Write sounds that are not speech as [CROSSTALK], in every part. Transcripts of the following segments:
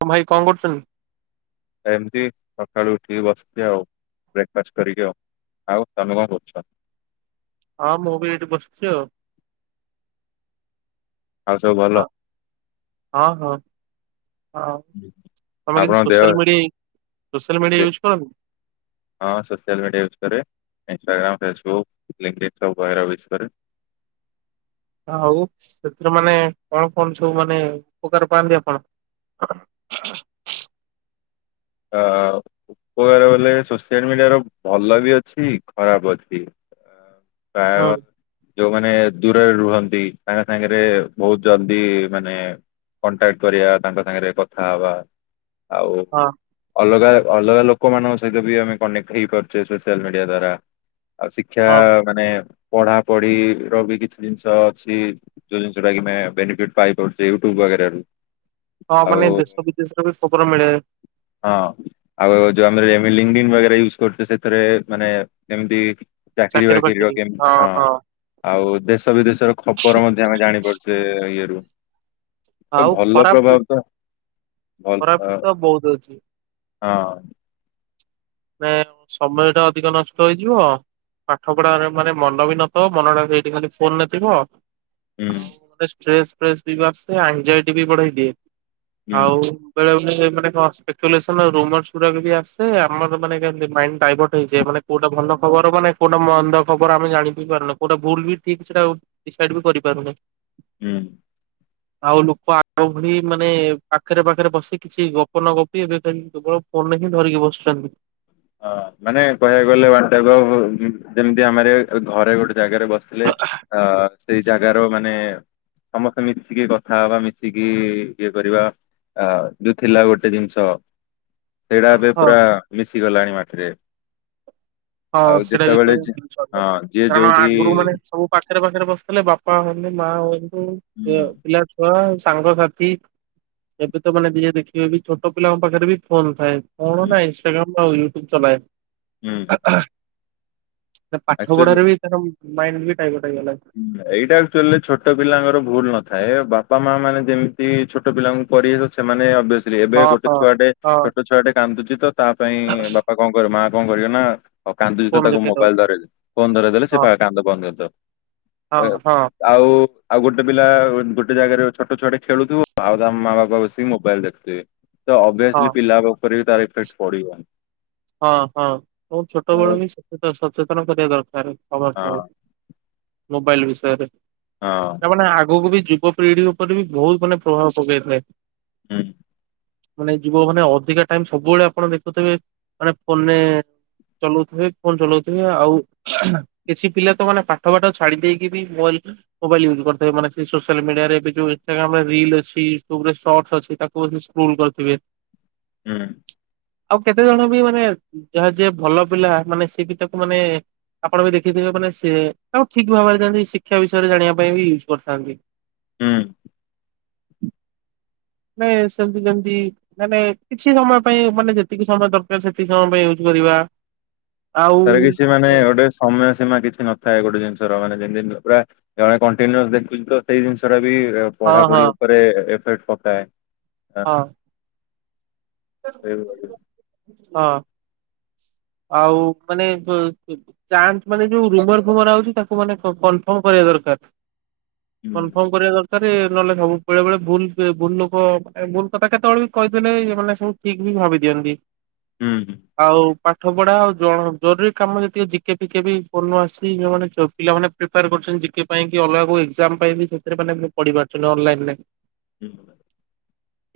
ତ ଭାଇ କଣ କରୁଚନ୍ତି? ଏମିତି ସକାଳୁ ଉଠିକି ବସିଛି ଆଉ। ବ୍ରେକ୍ଫାଷ୍ଟ କରିକି ଆଉ। ଆଉ ତମେ କଣ କରୁଛ? ହଁ ମୁଁ ବି ଏଇଠି ବସିଛି ଆଉ। ଆଉ ସବୁ ଭଲ? ହ ହଁ ହଁ। ହଁ ତମେ କିଛି ଆପଣଙ୍କ ଦେହ ସୋସିଆଲ ମିଡିଆ ସୋସିଲ ଦେ- ମିଡିଆ ୟୁଜ କରନି? ହଁ ସୋସିଆଲ ମିଡିଆ ୟୁଜ୍ କରେ। ଇନ୍ସଟାଗ୍ରାମ, ଫେସବୁକ୍, ଲିଙ୍କଦିନ ସବୁପ୍ରକାର ୟୁଜ୍ କରେ। ଆଉ ସେଥିରୁ ମାନେ କଣ କଣ ସବୁ ମାନେ ଉପକାର ପାଆନ୍ତି ଆପଣ? [UNINTELLIGIBLE] ହଁ। କହିବାକୁ ଗଲେ ସୋସିଆଲ ମିଡିଆର ଭଲ ବି ଅଛି ଖରାପ ଅଛି। ପ୍ରାୟ ହୁଁ ଯୋଉମାନେ ମାନେ ଦୂରରେ ରୁହନ୍ତି, ତାଙ୍ଗ ସାଙ୍ଗରେ ବହୁତ ଜଲଦି ମାନେ କଣ୍ଟାକ୍ଟ କରିବା ତାଙ୍କ ସାଙ୍ଗରେ କଥା ହବା ଆଉ ହଁ ଅଲଗା ଅଲଗା ଲୋକମାନଙ୍କ ସହିତ ବି ଆମେ କନେକ୍ଟ ହେଇପାରୁଛେ ସୋସିଆଲ ମିଡିଆ ଦ୍ଵାରା। ଆଉ ଶିକ୍ଷା ହଁ ମାନେ ପଢାପଢି ର ବି କିଛି ଜିନିଷ ଅଛି ଯୋଉ ଜିନିଷା କି ଆମେ ବେନିଫିଟ ପାଇପାରୁଚେ ୟୁଟୁବର ଏରା ରୁ ହଁ ମାନେ ଦେଶ ବିଦେଶରେ ବି ଖବର ମିଳେ। ହଁ। ଆଉ ଆମରେ ଏବେ ଲିଙ୍କଡିନ ୱାଗେରା ୟୁଜ କରୁଚେ ସେଥିରେ ମାନେ ଯେମତି ଚାକିରି ବାକିରି ର କେମ ହଁ। ଆଉ ଦେଶ ବିଦେଶର ଖବର ମଧ୍ୟ ଆମେ ଜାଣିପାରୁଚେ ଇଏରୁ। ତ ଆଉ ଭଲ ପ୍ରଭାବ ଖରାପ ତ ଭଲ ଖରାପ ତ ବହୁତ ଅଛି। ହଁ। ମେ ସମୟ ଟା ଅଧିକ ନଷ୍ଟ ହେଇଯିବ। ପାଠ ପଢାରେ ମାନେ ମନ ବି ନଥିବ ମନ ଟା ସେଇଠି ଖାଲି ଫୋନ ନେ ଥିବ। ହୁଁ ଆଉ ଗ ଷ୍ଟ୍ରେସ ଫ୍ରେସ ବି ଆସେ, ଆନ୍ଜାଇଟି ବି ବଢେଇ ଦିଏ। ହୁଁ ଆଉ କହିବାକୁ ଗଲେ ମାନେ କଣ ସ୍ପେକୁଲେଶନ ଆଉ ର୍ୟୁମରସ୍ ଗୁଡ଼ାକ ବି ଆସେ ଆ ଆମର ମାନେ କେମତି ମାଇଣ୍ଡ ଡାଇଭର୍ଟ ହେଇଯାଏ ମାନେ କୋଉଟା ଭଲ ଖବର ମାନେ କୋଉଟା ମନ୍ଦ ଖବର ଆମେ ଜାଣି ବି ପାରୁନୁ କୋଉ ଭୁଲ ବି ଠିକ ସେଟା ଡିସାଇଡ ବି କରିପାରୁନେ। ହୁଁ। ଆଉ ଲୋକ ଆଗ ଭଳି ମାନେ ପାଖରେ ପାଖରେ ବସି କିଛି ଗପ ନ ଗପି ଏବେ କିମିତି କେବଳ ଫୋନରେ ହିଁ ଧରିକି ବସୁଚନ୍ତି। ହଁ ମାନେ କହିବାକୁ ଗଲେ ୱାନ ଟାଇପ୍ ଅଫ୍ ଯେମିତି ଆମର ଘରେ ଗୋଟେ ଜାଗାରେ ବସିଥିଲେ ତ ସେଇ ଜାଗାର ମାନେ ସମସ୍ତେ ମିଶିକି କଥା ହବା ମିଶିକି ଇଏ କରିବା ଆ ଯୋଉ ଥିଲା ଗୋଟେ ଜିନିଷ ସେଇଟା ଏବେ ହଁ ପୁରା ମିଶି ଗଲାଣି ମାଟିରେ। ହଁ ଆଉ ସେଇଟା ବି ଯେତେବେଳେ କହିବା ଯି- ହଁ [UNINTELLIGIBLE] ଯିଏ କାରଣ ଯୋଉଠି ଆଗରୁ ମାନେ ସବୁ ପାଖରେ ପାଖରେ ବସିଥିଲେ ବାପା ମମି ମା ହଉ ଏ ହୁଁ ପିଲା ଛୁଆ ସାଙ୍ଗସାଥି ଏବେ ତ ମାନେ ଯିଏ ଦେଖିବେ ବି ଛୋଟ ପିଲାଙ୍କ ପାଖରେ ବି ଫୋନ ଥାଏ। ମୋର ହୁଁ ନାଇ ଇନଷ୍ଟା ଗ୍ରାମ୍ ଆଉ ୟୁଟ୍ୟୁବ ଚଲାଏ। ହୁଁ [UNINTELLIGIBLE] ପାଠ ଆକ୍ଚୁଆଲି ପଢାରେ ବି ତାର ମାଇଣ୍ଡ ବି ଡାଇଭର୍ଟ ହେଇଗଲା ଏଇଟା ଆକ୍ଚୁଆଲି ଛୋଟ ପିଲାଙ୍କର ଭୁଲ ନଥାଏ ବାପ ବାପା ମା ମାନେ ଯେମିତି ଛୋଟ ପିଲାଙ୍କୁ ପରି ସେମାନେ ଅଭ ଏବେ ହଁ ଗୋଟେ ହଁ ଛୁଆଟେ ହଁ ଛୋଟ ଛୁଆଟେ କାନ୍ଦୁଚି ତ ତା ପାଇଁ ବାପା କଣ କରିବ ମା କଣ କରିବ ନା ଆଉ କାନ୍ଦୁଚି ତ ଫୋନ ତାକୁ ଦେଖେଇଦବ ମୋବାଇଲ ଧରେଇ ଦେ ଫୋନ ଧରେଇ ଦେଲେ ସେ ହଁ କାନ୍ଦ ବନ୍ଦ କରିଦବ। ହଁ ହଁ ଆଉ ଆଉ ଗୋଟେ ପିଲା ଗୋଟେ ଜାଗାରେ ଛୋଟ ଛୁଆଟେ ଖେଳୁଥିବ, ଆଉ ତା ମା ବାପା ବସିକି ମୋବାଇଲ ଦେଖୁଥିବେ। ତ ହଁ ଅଭିଅସଲି ପିଲା ଉପରେ ବି ତାର ଇଫେକ୍ଟ ପଡିବ। ହଁ ହଁ ବହୁ ଛୋଟବେେଳୁ ହଁ ବି ସଚେତନ କରିବା ଦରକାର। [UNINTELLIGIBLE] ମୋବାଇଲ ବିଷୟରେ ହଁ ତାମାନେ ଆଗକୁ ବି ଯୁ ଯୁବ ପିଢି ଉପରେ ବି ବହୁତ ମାନେ ପ୍ରଭାବ ପକାଇଥିଏ। ହୁଁ। ମାନେ ଯୁବ ମାନେ ଅଧିକା ଟାଇମ ସବୁବେଳେ ଆପଣ ଦେଖୁଥିବେ ମାନେ ଫୋନ୍ ରେ ଚଲଉଥିବେ ଫୋନ ଚଲଉଥିବେ ଆଉ କିଛି ପିଲା ତ ମାନେ ପାଠ ଫାଠ ଛାଡି ଦେଇେଇକି ବି ମୋବାଇଲ ମୋବାଇଲ ୟୁଜ୍ କରୁଥିବେ ମାନେ ସୋସିଆଲ ଏବେ ଯୋଉ ଇନଷ୍ଟାଗ୍ରାମ୍ ରୀଲ୍ ଅଛି ୟୁଟୁଭୁରେ ସଟ୍ସ ଅଛି ତାକୁ କହୁ ସ୍କୁଲ କରିଥିବେ। ହୁଁ। ଆଉ କେତେ ଜଣ ବି ମାନେ ଯାହା ଯିଏ ଭଲ ପିଲା ମାନେ ସଏ ବି ତାକୁ ମାନେ ଆପଣ ବି ଦେଖିଥିବେ ମାନେ ସେ ଆଉ ଠିକ ଭାବରେନ୍ତି ଶିକ୍ଷା ବିଷୟରେ ଜାଣିବା ପାଇଁ ବି ୟୁଜ୍ କରିଥାନ୍ତି। ହୁଁ। ନାଇ ସେମତି ଯେମତି ମାନେ କିଛି ସମୟ ପାଇଁ ମାନେ ଯେତିକି ସମୟ ଦରକାର ସେତିି ସମୟ ପାଇଁ ୟୁଜ୍ କରିବା। ଆଉ ତାର କିଛି ମାନେ ଗୋଟେ ସମୟ ସୀମା କିଛି ନଥାଏ ଗୋଟେ ଜିନିଷ। ଧର ମାନେ ଯେମିତି ପୁରା ଜଣେ କନ୍ତିନିଅସ ଦେଖୁଛି ତ ସେଇ ଜିନିଷ ଟା ବି ବି ହଁ ପଢାପଢି ହଁ ଉପରେ ଏଫେକ୍ଟ ପକାଏ। ହଁ। ଏଇ। ହଁ। ଆଉ ମାନେ ଅ ଫ୍ୟାନସ୍ ମାନେ ଯୋଉ ରୁମର ଫୁମର ଆଉଛି ତାକୁ ମାନେ କନଫର୍ମ କରିବା ଦରକାର। ହୁଁ କନଫର୍ମ କରିବା ଦରକାର। ସତରେ ନହେଲେ ସବୁ ବେଳେବେଳେ ଭୁଲ ଭୁଲ ଲୋକ ଭୁଲ କଥା କେତେବେଳେ ବି କହିଦେଲେ ଇଏ ମାନେ ସବୁ ଠିକ ବି ଭାବି ଦିଅନ୍ତି ହୁଁ ଆଉ। ପାଠ ପଢା ଆଉ ଜ ଜରୁରୀ କାମ ଯେତିକି ଜିକେ ପିକେ ବି ଭଲ ଆସିଛି ପିଲାମାନେ ପ୍ରିପେୟାର କରିଛ ଜି କେ ପାଇଁ କି ଅଲଗା କୋଉ ଏକଜା, ମ ପାଇଁ ସେ ପଢାରୁ [UNINTELLIGIBLE] ହ।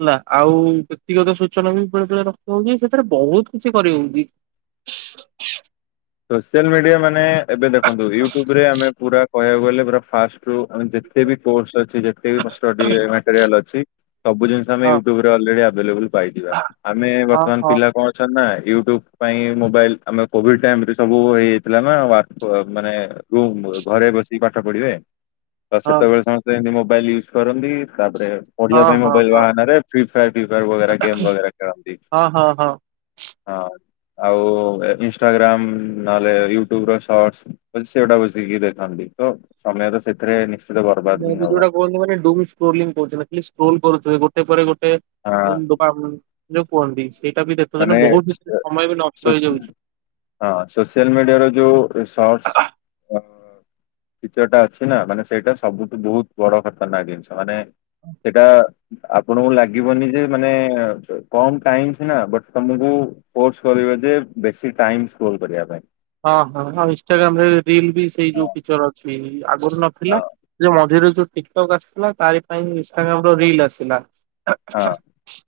ହେଲା ଆଉ ବ୍ୟକ୍ତିଗତ ସୂଚନା ବି ବେଳେବେଳେ ହଉଛି ସେ ସେଥିରେ ବହୁତ କିଛି କରି ହଉଛି। ସୋସିଆଲ ମିଡିଆ ମାନେ ଏବେ ଦେଖନ୍ତୁ ୟୁଟୁବରେ ଆମେ ପୁରା କହିବାକୁ ଗଲେ ଫାଷ୍ଟ [UNINTELLIGIBLE] ଯେତେ ବି କୋର୍ସ ଅଛି ଯେତେ ବି ଷ୍ଟଡି ମ୍ୟାଟେରିଆଲ ଅଛି ସବୁ ଜିନିଷ ଆମେ ହଁ ୟିଉଟୁବ ରୁ ଅଲରେଡି ଆଭେ ଆଭେଲେବଲ ପାଇିଯିବା ହଁ ଆମେ ବର୍ତ୍ତମାନ ହଁ ପିଲା କଣ ଅଛନ୍ତି ନା। ୟୁଟ୍ୟୁବ ପାଇଁ ମୋବାଇଲ ଆମେ ବୋହୁତ ଟାଇମରେ ସବୁ ହେଇଯାଇଥିଲା ନା ମାନେ ଯୋଉ ଘରେ ବସିକ ପାଠ ପଢିବେ। ତ ହଁ ସେତେବେଳେ ସମସ୍ତେ ଏମିତି ମୋବାଇଲ ୟୁଜ୍ କରନ୍ତି ତା ରେ ହଁ ପଢିବାପାଇଁ ହଁ ମୋବାଇଲ ହଁ ବାହନରେ ପ୍ରି ଫାୟର ବଗେର ଗେମ୍ ବଗେରା ଖେଳନ୍ତି। ହଁ ହଁ ହଁ। ହଁ ଆଉ ଇନଷ୍ଟାଗ୍ରାମ ନହେଲେ ୟୁଟ୍ୟୁବ ର ସଟ ସେଗୁଟା ବୁସିକି ଦେଖନ୍ତି ତ ସମୟ ତ ସେଥିରେ ବର୍ବାଦ [UNINTELLIGIBLE] ହିଁ ହବ। ସ୍କ୍ରୋଲ କରୁଥିବେ ଗୋଟେ ପରେ ଗୋ ହଁ ଦୋକାନ ଯୋଉ କୁହନ୍ତି। ସେଇଟା ବି ଦେଖୁଛନ୍ତିୁ ମାନେ ବୋହୁତରେ ସମୟ ବି ନଷ୍ଟ ସୋସି ହେଇଯାଉଛି। ହଁ ସୋସିଆଲ ମିଡିଆରେ ଯୋଉ ସଟ ଫିଚର ଟା ଅଛି ନା ମାନେ ସେଇଟା ସବୁଠୁ ବୋହୁତ ବଡ ଖତରନାକ ଜିନିଷ ମାନେ ସେଟା ଆପଣଙ୍କୁ ଲାଗିବନି ଯେ ମାନେ କମ ଟାଇମ ସିନା ବଟ୍ ତମକୁ ଫୋର୍ସ କରିବ ଯେ ବେଶୀ ଟାଇମ୍ ସ୍କ୍ରୋଲ କରିବା ପାଇଁ। ହଁ ହଁ ଆଉ ଇନଷ୍ଟାଗ୍ରାମ୍ ରେ ରିଲ ବି ସେଇ ଯୋଉ ହଁ ଫଚର ଅଛି। ନଥିଲା ହଁ ଯେ ମଝିରେ ଯୋଉ ଟିକଟକ୍ ଆସିଥିଲା ତାରି ପାଇଁ ଇନଷ୍ଟାଗ୍ରମ୍ ର ରିଲ ଆସିଲା। ହଁ [UNINTELLIGIBLE]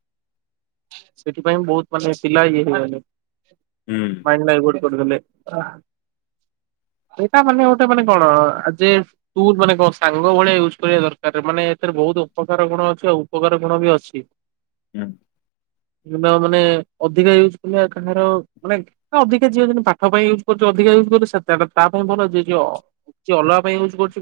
ସେଥିପାଇଁ ବୋହୁତ ମାନେ ପିଲା ଇଏ ହେଇଗଲେ ହୁଁ ମାଇ ଗୋଟେ ତ [UNINTELLIGIBLE] ଏଇଟା ମାନେ ଗୋଟେ ମାନେ କଣ ଆଜି ତୁ ମାନେ କଣ ସାଙ୍ଗ ଭଳିଆ ୟୁଜ୍ କରିବା ଦରକାରେ ମାନେ ଏଥିରେ ବୋହୁତ ବୋହୁତ ଅପକାର ଗୁଣ ଅଛି, ଆଉ ଉପକାର ଗୁଣ ବି ଅଛି। ହୁଁ। କିମ୍ବା ମାନେ ଅଧିକା ୟୁଜ କଲେ କାହାର ମାନେ ଅଧିକା ଝିଅ କିନ୍ତୁ ପାଠ ପାଇଁ ୟୁଜ କରୁଚ ଅଧିକା ୟୁଜ୍ ତା ପାଇଁ ଭଲ ଯିଏ ଅଲଗା ପାଇଁ ୟୁଜ୍ କରୁଚି।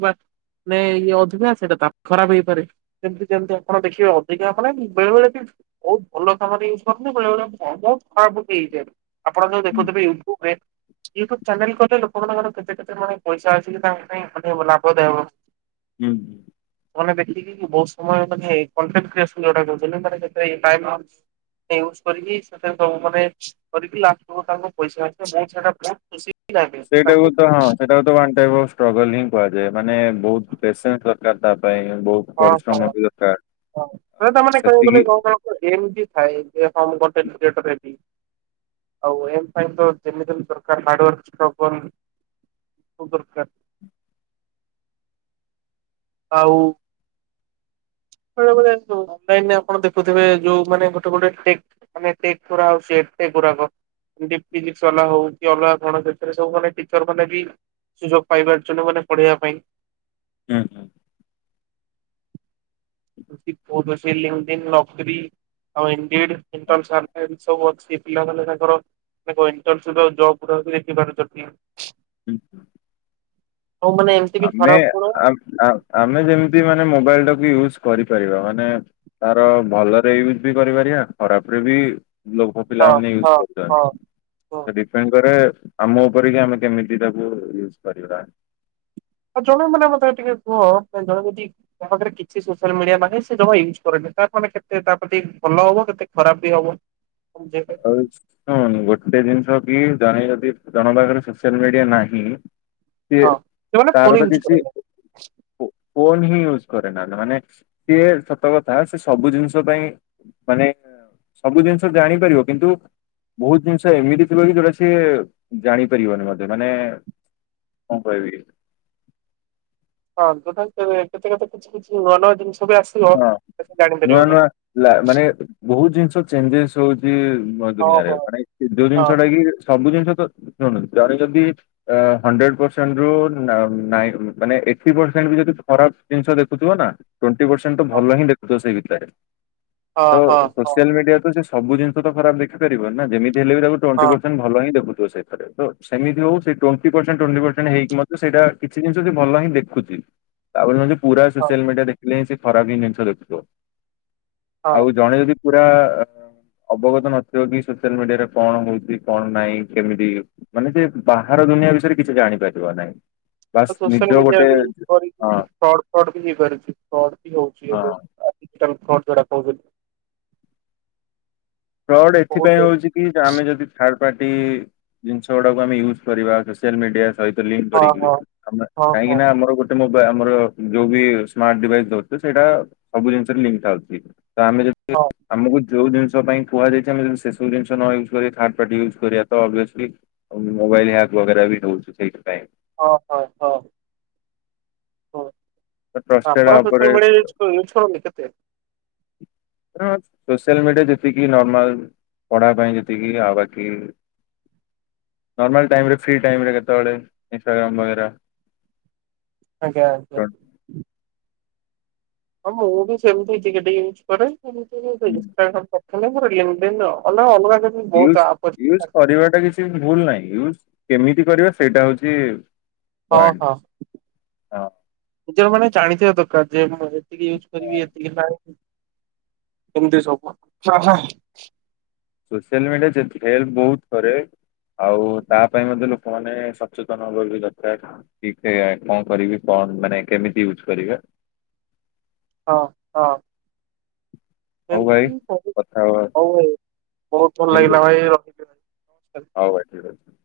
ନା ଇଏ ଅଧିକା ସେଇଟା ତା ପାଇଁ ଖରାପ ହେଇପାରେ ଯେମିତି ଯେମିତି ଆପଣ ଦେଖିବେ ଅଧିକା ମାନେ ବେଳେ ବେଳେ ବି। ହଉ। ଭଲ କାମ ୟୁଜ କରନ୍ତି, ବେଳେ ବେଳେ ବୋହୁତ ଖରାପ ହେଇଯାଏ, ଆପଣ ଯୋଉ ହୁଁ ଦେଖୁଥିବେ ୟୁଟ୍ୟୁବ ରେ ୟୁଟ୍ୟୁବ ଚ୍ୟାନେଲ କହିଲେ ଲୋକମାନଙ୍କର କେତେ କେତେ ମାନେ ପଇସା ଆସିକି ତାଙ୍କ ପାଇଁ ଲାଭ ଦାୟ ହେବ। ହୁଁ। ମାନେ ଦେଖିକି ବହୁତ ସମୟ ମାନେ କଣ୍ଟେଟ କ୍ରୀଏସ ନ ଯୋଉଟା କହୁଛନ୍ତି ମାନେ ଯେତେ ଟାଇମ୍ ୟୁଜ କରିକି ସେଥିରେ ସବୁ ମାନେ କରିକି ଲାଷ୍ଟ କୁ ତାଙ୍କୁ ପଇସା ଆସିବ ବହୁତ ସାରା ବହୁତ ଖୁସି। ବି ଲାଗେ ସେଇଟାକୁ ତାଙ୍କୁ। ତ ହଁ ସେଇଟାକୁ ତ ୱାନ ଟାଇମ ଅଫ ଷ୍ଟ୍ରଗଲ ହିଁ କୁହାଯାଏ ମାନେ ବହୁତ ପେସେନ୍ସ ଦରକାର ତା ପାଇଁ ବହୁତ ହଁ ହଁ ପରିଶ୍ରମ ବି ଦରକାର। ହଁ ଆଉ ତା ମାନେ କହିବାକୁ ସେତିକି ଗଲେ ଜଣ ଜଣ ଙ୍କୁ ଏମିତି ଥାଏ ଯେ ହଁ ମୁଁ କଣ୍ଟେନ କ୍ରୀଏଟର ହେବି। ଆଉ ଏମ ଫାଇପ ତ ଯେମିତି ହେଲେ ଦରକାର ହାର୍ଡୱାର [INAUDIBLE] [INAUDIBLE] ଦରକାର। ଆଉ, ବେଳେବେଳେ ଅନଲାଇନ ରେ ଆପଣ ଦେଖୁଥିବେ ଯୋଉ ମାନେ ଗୋଟେ ଗୋଟେ ଟେକ ମାନେ ଟେକ କରାହଉଛି ଗୁଡାକ ଫିଜିକ୍ସ ବାଲା ହଉ ଅଲଗା କଣ ସେଥିରେ ସବୁ ମାନେ ଟିଚର ମାନେ ବି ସୁଯୋଗ ପାଇବାରୁଛନ୍ତି ମାନେ ପଢିବା ପାଇଁ ହୁଁ ହୁଁ, ସେ ଲେନ ଦେନ ନକ୍ରୀ ଆଉ [INAUDIBLE] ସବୁ ଅଛି। ପିଲାମାନେ ତାଙ୍କର ଇନଟର୍ଣ୍ଣସିପ ର ଜବ ଗୁଡାକ ଦେଖି ପାରୁଛନ୍ତି। ହୁଁ ହୁଁ ଆଉ ମାନେ ଏମିତି ବି ଆମେ ଖରାପ ଗୁଣ ଆମେ ଯେମିତି ମାନେ ମୋବାଇଲଟାକୁ ୟୁଜ କରିପାରିବା ମାନେ ତାର ଭଲରେ ୟୁଜ ବି କରିପାରିବା ଖରାପରେ ବି ଲୋକ ହଁ ପିଲାମାନେ ୟୁଜ୍ ହଁ ହଁ କରୁଛନ୍ତି ହଁ। ତ ଡିପେଣ୍ଡ କରେ ଆମ ଉପରେ କି ଆମେ କେମିତି ତାକୁ ୟୁଜ କରିବା ଆଉ ଜଣେ ମାନେ ମତେ ଟିକେ କୁହ ଜଣେ ଯଦି ତା ପାଖରେ କିଛି ସୋସିଆଲ ମିଡିଆ ନାହିଁ ସେ ଜମା ୟୁଜ୍ କରେନି। ମାନେ କେତେ ତା ପ୍ରତି ଭଲ ହବ କେତେ ଖରାପ ବି ହବ। ବୁଝେଇବେ। ହଉ ହଁ ଗୋଟେ ଗୋଟେ ଜିନିଷ କି ଜଣେ ଯଦି ଜଣକ ପାଖରେ ସୋସିଆଲ ମିଡିଆ ନାହିଁ ସିଏ ହଁ ସେମାନେ ଫୋନ ତାରତ ୟୁଜ କିଛି କରେନି। ଫୋନ ହିଁ ୟୁଜ୍ କରେ ନା ମାନେ ସିଏ ସତ କଥା ସେ ସବୁ ଜିନିଷ ପାଇଁ ମାନେ ସବୁ ଜିନିଷ ଜାଣିପାରିବ କିନ୍ତୁ ବହୁତ ଜିନିଷ ଏମିତି ଥିବ କି ଯୋଉଟା ସିଏ ଜାଣିପାରିବନି ମତେ ମାନେ କଣ କହିବି [INAUDIBLE] ହଁ ଯୋଉଟା କି କେବେ କେତେ କେତେ କିଛି କିଛି ନୂଆ ନୂଆ ଜିନିଷ ବି ଆସିବ ହଁ ସେ ନୂଆ ଜାଣିପାରିବନି। ନୂଆ ମାନେ ବହୁତ ଜିନିଷ, ଚେଞ୍ଜେସ ହଉଛି ହଁ ଦୁନିଆରେ ହଁ ମାନେ ଯୋଉ ଜିନିଷ ହଁ କି ସବୁ ଜିନିଷ ଯାହାର ଯଦି ହଣ୍ଡେଡ ପସେଣ୍ଟ ରୁ ମାନେ ଏଇଟି ପର ଖରାପ ଜିନିଷ ଦେଖୁଥିବ ନା ଟ୍ୱେଣ୍ଟି ପସେଣ୍ଟ ତ ଭଲ ହିଁ ଦେଖୁଥିବ ସେଇ ଭିତରେ ହଁ ତ ହଁ ହଁ ହଁ ସୋସିଆଲ ମିଡିଆ ରେ ତ ସେ ସବୁ ଜିନିଷ ତ ଖରାପ ଦେଖିପାରିବ ନା ଯେମିତି ହେଲେ ବି ତାକୁ ଟେଣ୍ଟି ହଁ ପସେଣ୍ଟ ଭଲ ହି ଦେଖୁ ଥିବ। ସେଥିରେ ତ ସେମିତି ହଉ ସେ ଟ୍ୱେଣ୍ଟି ପସେଣ୍ଟ ଟ୍ୱେଣ୍ଟି ହେଇକି ମଧ୍ୟ ସେଇଟା କିଛି ଜିନିଷ ଭଲ ହିଁ ଦେଖୁଛି। ତାପରେ ନଯିବି ପୁରା ହଁ। ସୋସିଆଲ ମିଡିଆ ଦେଖିଲେ ହିଁ ସେ ଖରାପ ଜିନିଷ ଦେଖୁଥିବ ହଁ। ଆଉ ଜଣେ ଯଦି। ପୁରା ଅବଗତ ନଥିବ କି ସୋସିଆଲ ମିଡିଆରେ କଣ ହଉଛି କଣ ନାହିଁ କେମିତି ମାନେ ଯେ ବାହାର ଦୁନିଆ ବିଷୟରେ କିଛି ଜାଣି ପାରିବ ନାହିଇଁ। ସୋଶଲ ମିଡିଆ ଫ୍ରଡ଼ ହଁ ଫ୍ରଡ଼ ଫଡ଼ ହଉଛି ହଁ। ଏବେ ଆଟା କଣ ଟତ ହେଲା କହୁଥିଲି। ଫଡ଼ ଏଥିପାଇଁ ହଉଛି କି ଆମେ ଯଦି ଜିନିଷ ଗୁଡା ଆମେ ୟୁଜ କରିବା ସୋଆଲ ମିଡିଆ ସହିତ ିମେ ହଁ ହଁ ହଁ କାହିଁକି ହଁ ନା ଆମର ଗୋଟେ ମୋ ଆମର ଯୋଉ ସ୍ମାର୍ଟ ଡିଭାଇସ ସେଇଟା ସବୁ ଜିନିଛି। ତ ଆମେ ଯଦି ହଁ ଆମକୁ ଯଉ ଜିନିଷ ପାଇଁ। କୁହାଯାଇଛି ଆମେ ସେ ସବୁ ଜିନିସ ନ ୟୁଜ କରି ଥାଡପାଟି ୟୁଜ କରିବା ତ ଅଭିଅସଲି ମୋବାଇଲ ହ୍ୟାକ ବଗେରା ବି ହଉଛି ସେଇଥିପାଇଁ। ଅ ହ ହ। ହୋ ତ ଟ୍ରଷ୍ଟେଡ୍ ଆପଣ ଉପରେ ସୋସିଆଲ ମିଡିଆ ୟୁଜ କ ୟୁଜ କରନ୍ତି କେତେ। ସୋସିଆଲ ମିଡିଆ ଯେତିକିି ନର୍ମାଲ। ପଢା ପାଇଁ ଯେତିକି ଆଉ ବାକି। ନର୍ମାଲ ଟାଇମ ରେ ଫ୍ରି ଟାଇମ ରେ କେତେ ବେଳେ ଇନଷ୍ଟାଗ୍ରାମ ବଗେରା। ଆଜ୍ଞା ଆଜ୍ଞା। ହଁ ମୁଁ ବି ସେମିତି ଟିକେ ଟିକେ ୟୁଜ୍ କରେ ସେମିତି ଇନଷ୍ଟାଗ୍ରାମ ଖାଲି ଲିମିଟେଡ଼ ଆଉ ନଲେ ଅଲଗା। କେମିତି ବହୁତ ୟୁଜ ଆପ୍ ଅଛି। ୟୁଜ କରିବାଟା କିଛି ଭୁଲ ନାହିଁ ୟୁଜ। କେମିତି କରିବା ସେଇଟା ହଉଛି ହଁ ପଏଣ୍ଟ ହଁ। ନିଯେ ମାନେ ଜାଣିଥିବା ଦରକାର ଯେ ମୁଁ ଏତିକି ୟୁଜ ହଁ କରିବି ଏ ନାଇ। ଏମତି ସବୁ ହା ହା। ସୋସିଆଲ ମିଡିଆ ଯେତି ହେଲ୍ପ ବହୁତ କରେ। ଆଉ ତା ପାଇଁ ମଧ୍ୟ ଲୋକମାନେ ସଚେତନ ହବା ବି ଦରକାର କି କେ କଣ କରିବି କଣ। ମାନେ କେମିତି ୟୁଜ କରିବେ। ହଁ ହଁ। ହଉ ଭାଇ ଏମତି ବହୁତ୍ କଥା ହବା ହଉ ହଉ ବହୁତ ଭଲ ଠିକ ଲାଗିଲା ଅଛି ଭାଇ ରଖୁଚି ଭାଇ। ନମସ୍କାର। ହଉ ଭାଇ ଠିକ ଅଛି।